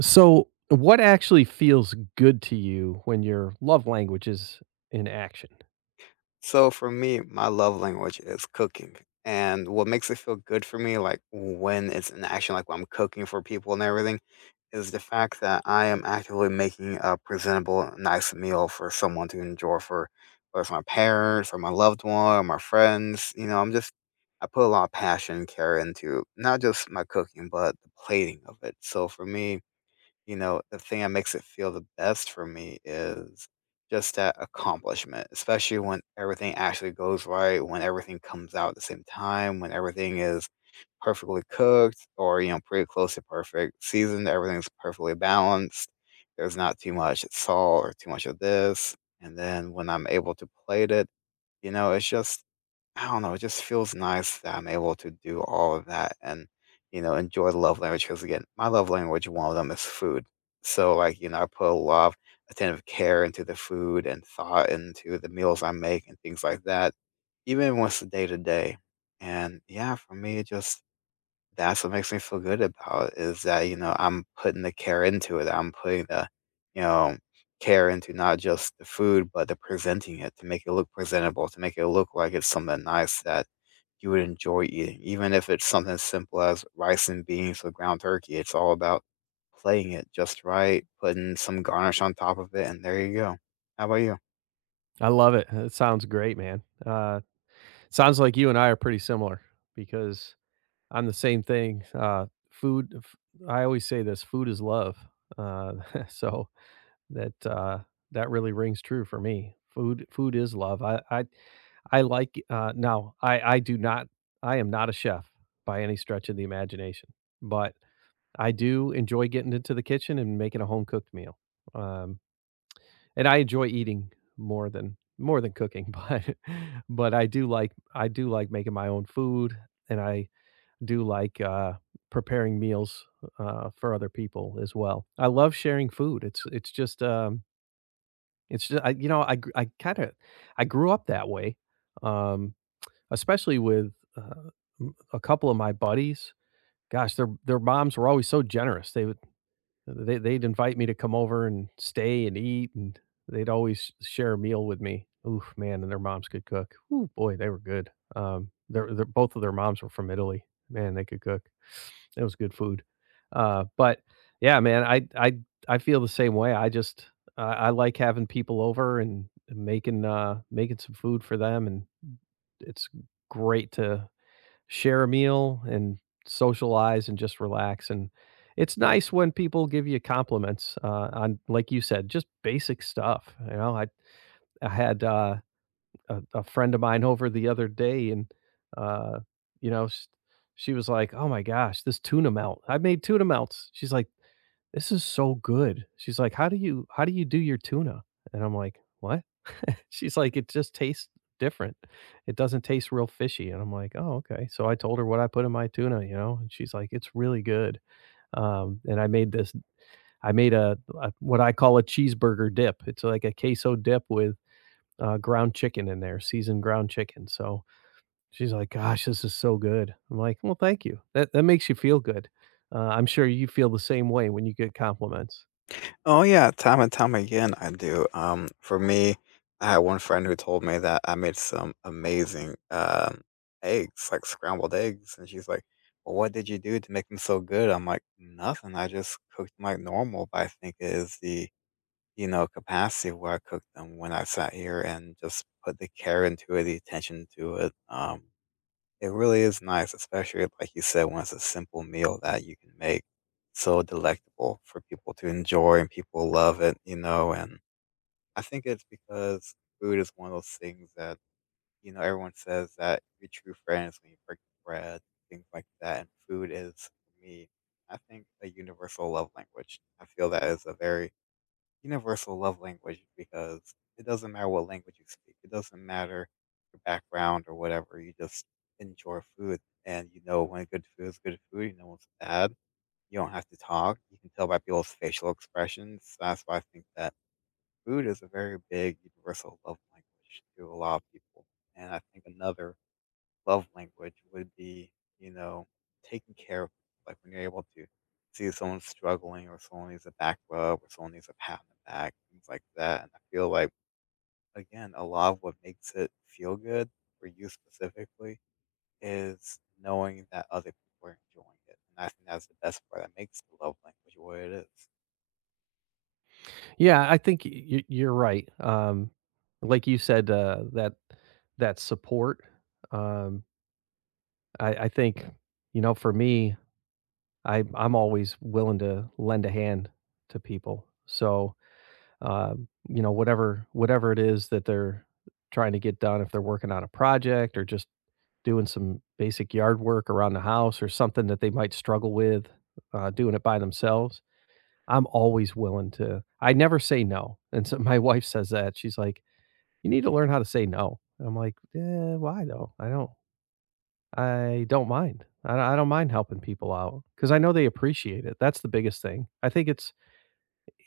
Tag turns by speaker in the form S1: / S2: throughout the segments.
S1: So, what actually feels good to you when your love language is in action?
S2: So for me, my love language is cooking. And what makes it feel good for me, like when it's an action, like when I'm cooking for people and everything, is the fact that I am actively making a presentable, nice meal for someone to enjoy, for whether it's my parents or my loved one or my friends. You know, I'm just I put a lot of passion and care into not just my cooking, but the plating of it. So for me, you know, the thing that makes it feel the best for me is just that accomplishment, especially when everything actually goes right, when everything comes out at the same time, when everything is perfectly cooked or, you know, pretty close to perfect, seasoned, everything's perfectly balanced. There's not too much salt or too much of this. And then when I'm able to plate it, you know, it's just I don't know, it just feels nice that I'm able to do all of that and, you know, enjoy the love language. Because again, my love language, one of them is food. So, like, you know, I put a lot of attentive care into the food and thought into the meals I make and things like that, even when it's day to day. And yeah, for me, it just that's what makes me feel good about it is that, you know, I'm putting the care into it. I'm putting the, you know, care into not just the food, but the presenting it to make it look presentable, to make it look like it's something nice that you would enjoy eating, even if it's something simple as rice and beans with ground turkey. It's all about playing it just right, putting some garnish on top of it, and there you go. How about you?
S1: I love it. It sounds great, man. Sounds like you and I are pretty similar because I'm the same thing. I always say this: food is love. Uh, so that uh, that really rings true for me. Food is love. I like. Now, I do not. I am not a chef by any stretch of the imagination, but I do enjoy getting into the kitchen and making a home cooked meal. Um, and I enjoy eating more than cooking, but but I do like making my own food, and I do like preparing meals for other people as well. I love sharing food. It's just it's just I, you know I gr- I kind of I grew up that way, um, especially with a couple of my buddies. Gosh, their moms were always so generous. They would they'd invite me to come over and stay and eat, and they'd always share a meal with me. Oof, man, and their moms could cook. Ooh, boy, they were good. Their Both of their moms were from Italy. Man, they could cook. It was good food. But yeah, man, I feel the same way. I like having people over and making making some food for them, and it's great to share a meal and socialize and just relax. And it's nice when people give you compliments on, like you said, just basic stuff. You know, I had a friend of mine over the other day, and uh, you know, s- she was like, "Oh my gosh, this tuna melt! I made tuna melts." She's like, "This is so good." She's like, how do you do your tuna?" And I'm like, "What?" She's like, "It just tastes different. It doesn't taste real fishy." And I'm like, "Oh, okay." So I told her what I put in my tuna, you know, and she's like, "It's really good." And I made this I made a what I call a cheeseburger dip. It's like a queso dip with, ground chicken in there, seasoned ground chicken. So she's like, "Gosh, this is so good." I'm like, "Well, thank you. That makes you feel good." I'm sure you feel the same way when you get compliments.
S2: Oh yeah, time and time again I do. For me, I had one friend who told me that I made some amazing eggs, like scrambled eggs, and she's like, "Well, what did you do to make them so good?" I'm like, "Nothing. I just cooked them like normal, but I think it is the you know, capacity where I cooked them when I sat here and just put the care into it, the attention to it." It really is nice, especially like you said, when it's a simple meal that you can make so delectable for people to enjoy and people love it, you know. And I think it's because food is one of those things that, you know, everyone says that your true friend is when you break bread, things like that. And food is, for me, I think, a universal love language. I feel that is a very universal love language because it doesn't matter what language you speak. It doesn't matter your background or whatever. You just enjoy food, and you know when good food is good food, you know what's bad. You don't have to talk. You can tell by people's facial expressions. That's why I think that food is a very big universal love language to a lot of people. And I think another love language would be, you know, taking care of, like when you're able to see someone struggling or someone needs a back rub or someone needs a pat on the back, things like that. And I feel like, again, a lot of what makes it feel good for you specifically is knowing that other people are enjoying it. And I think that's the best part that makes the love language what it is.
S1: Yeah, I think you're right. Like you said, that support. Um, I think you know, for me, I'm always willing to lend a hand to people. So you know, whatever it is that they're trying to get done, if they're working on a project or just doing some basic yard work around the house or something that they might struggle with doing it by themselves, I'm always willing to. I never say no, and so my wife says that she's like, "You need to learn how to say no." And I'm like, "Eh, why though? I don't mind. I don't mind helping people out because I know they appreciate it. That's the biggest thing. I think it's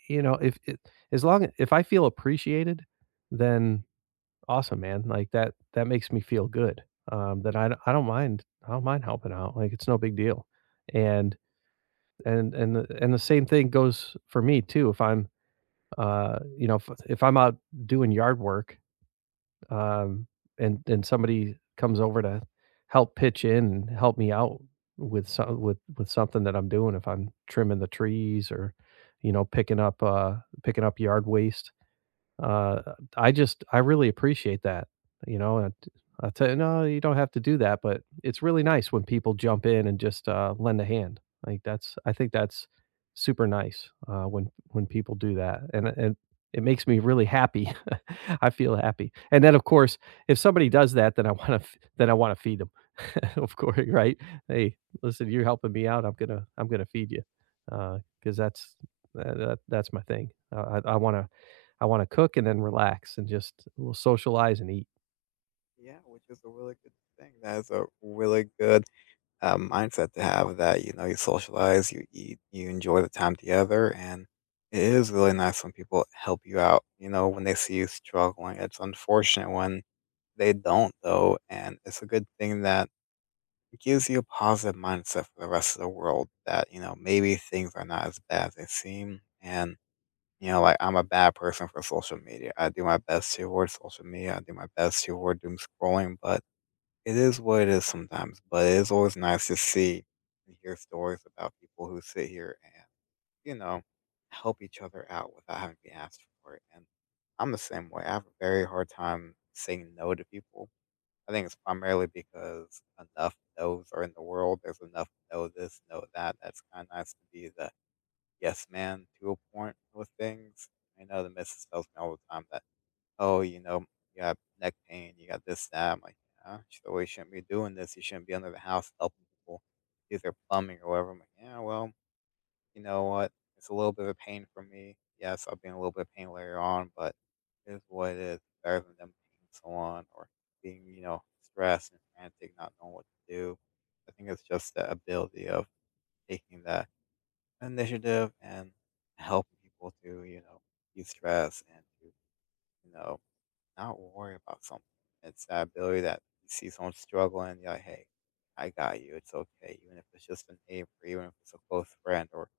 S1: you know, if it as long if I feel appreciated, then awesome, man. Like that that makes me feel good. That I d I don't mind helping out. Like it's no big deal. And the same thing goes for me too. If I'm, you know, if I'm out doing yard work Um, and somebody comes over to help pitch in and help me out with some with something that I'm doing if I'm trimming the trees or, you know, picking up yard waste, uh, I just I really appreciate that, you know, and I tell you, "No, you don't have to do that," but it's really nice when people jump in and just, lend a hand. Like, that's I think that's super nice, when people do that, and it makes me really happy. I feel happy, and then, of course, if somebody does that, then I wanna feed them. Of course, right? "Hey, listen, you're helping me out, I'm gonna feed you," because that's that that that's my thing. I wanna cook and then relax and just we'll socialize and eat.
S2: Yeah, which is a really good thing. That is a really good mindset to have, that you know you socialize, you eat, you enjoy the time together, and it is really nice when people help you out. You know, when they see you struggling, it's unfortunate when they don't though, and it's a good thing that it gives you a positive mindset for the rest of the world, that you know maybe things are not as bad as they seem. And you know, like, I'm a bad person for social media. I do my best to avoid social media. I do my best to avoid doom scrolling, but it is what it is sometimes. But it is always nice to see and hear stories about people who sit here and, you know, help each other out without having to be asked for it. And I'm the same way. I have a very hard time saying no to people. I think it's primarily because enough no's are in the world. There's enough no this, no that. That's kind of nice to be the yes man to a point with things. I know the missus tells me all the time that, "Oh, you know, you have neck pain, you got this, that." I'm like, "Yeah, sure, you shouldn't be doing this. You shouldn't be under the house helping people do their plumbing or whatever." I'm like, "Yeah, well, you know what? It's a little bit of pain for me. Yes, I'll be in a little bit of pain later on, but it is what it is. Better than them being someone or being, you know, stressed and frantic, not knowing what to do." I think it's just the ability of taking that initiative and helping people to, you know, de stress and to, you know, not worry about something. It's that ability that you see someone struggling, you're like, hey, I got you. It's okay. Even if it's just a neighbor, even if it's a close friend, or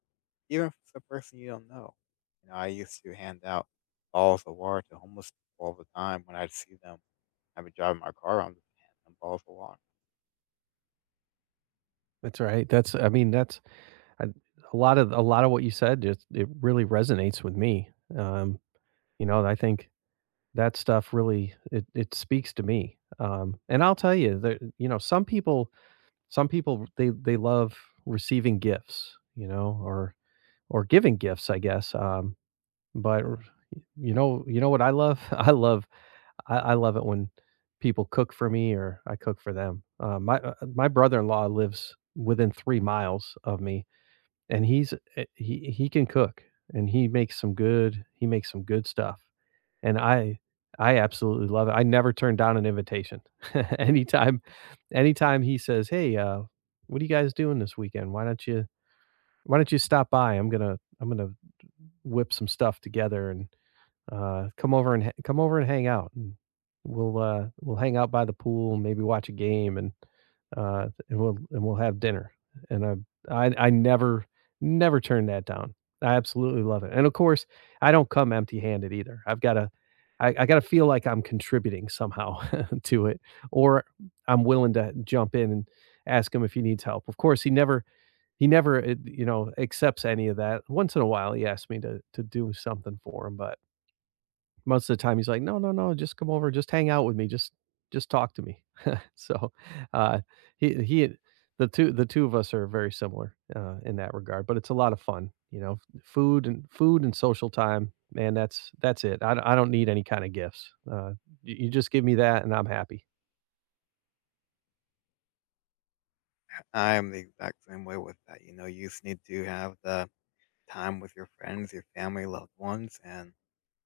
S2: even if it's a person you don't know. You know, I used to hand out balls of water to homeless people all the time when I'd see them. I'd be driving my car around just handing them balls of water.
S1: That's right. That's I mean, that's I A lot of a lot of what you said just it really resonates with me. Um, you know, I think that stuff really it speaks to me. And I'll tell you that, you know, some people they love receiving gifts, you know, or giving gifts, I guess. But you know what I love? I love I love it when people cook for me or I cook for them. My brother in law lives within 3 miles of me, and he can cook and he makes some good stuff, and I absolutely love it. I never turn down an invitation. anytime anytime he says, "Hey, what are you guys doing this weekend? Why don't you stop by? I'm gonna whip some stuff together and come over and ha come over and hang out, and we'll hang out by the pool, maybe watch a game, and, and we'll have dinner, and I never turn that down. I absolutely love it, and of course, I don't come empty-handed either. I gotta feel like I'm contributing somehow to it, or I'm willing to jump in and ask him if he needs help. Of course, he never, eh, you know, accepts any of that. Once in a while, he asks me to do something for him, but most of the time, he's like, "No, no, no, just come over, just hang out with me, just talk to me." So, uh, he the two of us are very similar, in that regard, but it's a lot of fun, you know? Food and social time, man, that's it. I don't need any kinda gifts. You just give me that and I'm happy.
S2: I am the exact same way with that. You know, you just need to have the time with your friends, your family, loved ones, and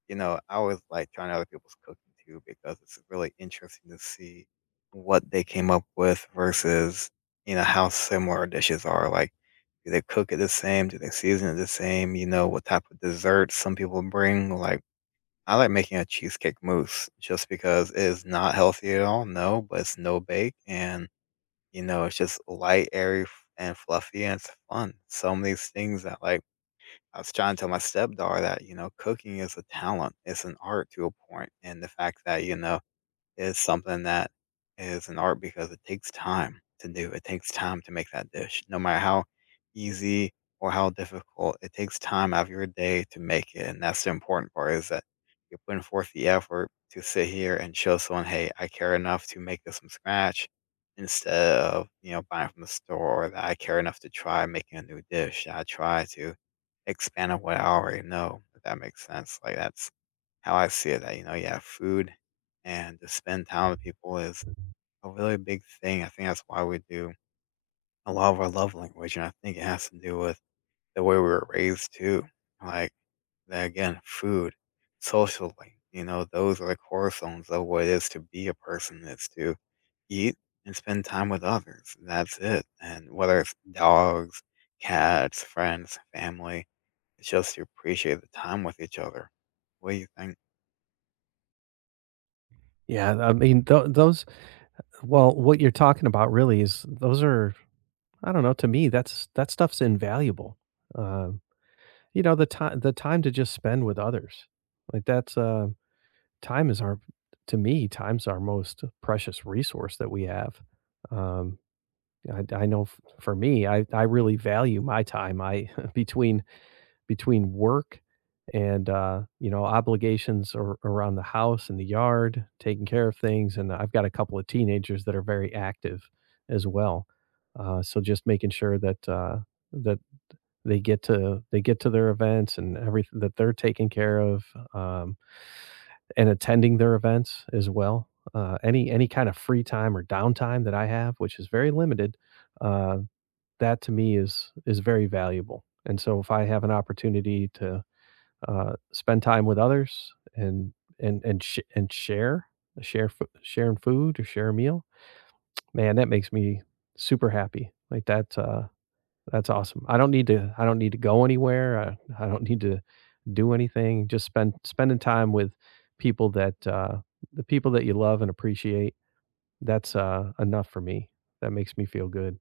S2: you know, I always like trying other people's cooking too, because it's really interesting to see what they came up with versus, you know, how similar dishes are. Like, do they cook it the same? Do they season it the same? You know, what type of desserts some people bring? Like, I like making a cheesecake mousse just because it is not healthy at all. No, but it's no bake and, you know, it's just light, airy, and fluffy and it's fun. Some of these things that, like, I was trying to tell my stepdaughter that, you know, cooking is a talent. It's an art to a point, and the fact that, you know, is something that is an art because it takes time to do. It takes time to make that dish, no matter how easy or how difficult. It takes time out of your day to make it, and that's the important part, is that you're putting forth the effort to sit here and show someone, "Hey, I care enough to make this from scratch," instead of, you know, buying from the store, or that I care enough to try making a new dish. I try to expand on what I already know, if that makes sense. Like, that's how I see it. That, you know, yeah, food and to spend time with people is a really big thing. I think that's why we do a lot of our love language, and I think it has to do with the way we were raised too. Like that, again, food, socially, you know, those are the cornerstones of what it is to be a person. Is to eat and spend time with others. That's it. And whether it's dogs, cats, friends, family, it's just to appreciate the time with each other. What do you think?
S1: Yeah, I mean, those well, what you're talking about really is those are I don't know, to me, that's that stuff's invaluable. Uh, You know, the time to just spend with others. Like that's Time is our to me, time's our most precious resource that we have. Um I know for me, I really value my time. I between work and you know obligations around the house and the yard, taking care of things, and I've got a couple of teenagers that are very active as well. So just making sure that that they get to their events and everything that they're taking care of, um, and attending their events as well. Any kind of free time or downtime that I have, which is very limited, uh, that to me is very valuable. And so if I have an opportunity to spend time with others and and and sh- and share sharing food or share a meal, man, that makes me super happy. Like that. That's awesome. I don't need to go anywhere. I don't need to do anything. Just spending time with people that, uh the people that you love and appreciate, that's, enough for me. That makes me feel good.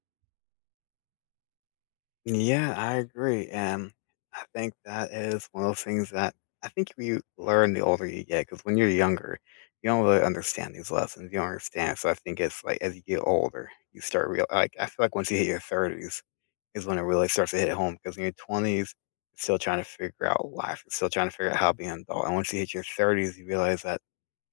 S2: Yeah, I agree, and I think that is one of those things that I think you learn the older you get. Because when you're younger, you don't really understand these lessons, you don't understand, so I think it's, like, as you get older, you start real like, I feel like once you hit your 30s is when it really starts to hit home. Because in your 20s, you're still trying to figure out life, you're still trying to figure out how to be an adult, and once you hit your 30s, you realize that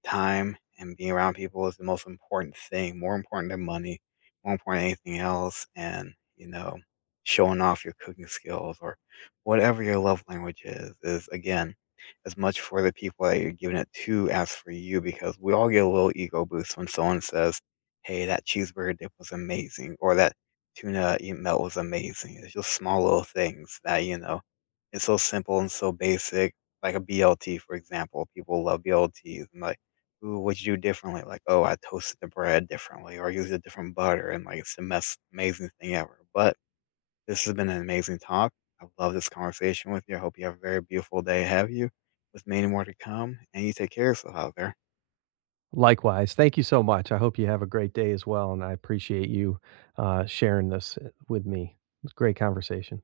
S2: time and being around people is the most important thing, more important than money, more important than anything else. And, you know, showing off your cooking skills or whatever your love language is again, as much for the people that you're giving it to as for you, because we all get a little ego boost when someone says, hey, that cheeseburger dip was amazing, or that tuna eat melt was amazing. It's just small little things that, you know, it's so simple and so basic. Like a BLT, for example, people love BLTs. And like, ooh, what'd you do differently? Like, "Oh, I toasted the bread differently or I used a different butter," and, like, it's the most amazing thing ever. But this has been an amazing talk. I love this conversation with you. I hope you have a very beautiful day. Have you with many more to come, and you take care of yourself out there.
S1: Likewise, thank you so much. I hope you have a great day as well, and I appreciate you, sharing this, eh, with me. It's a great conversation.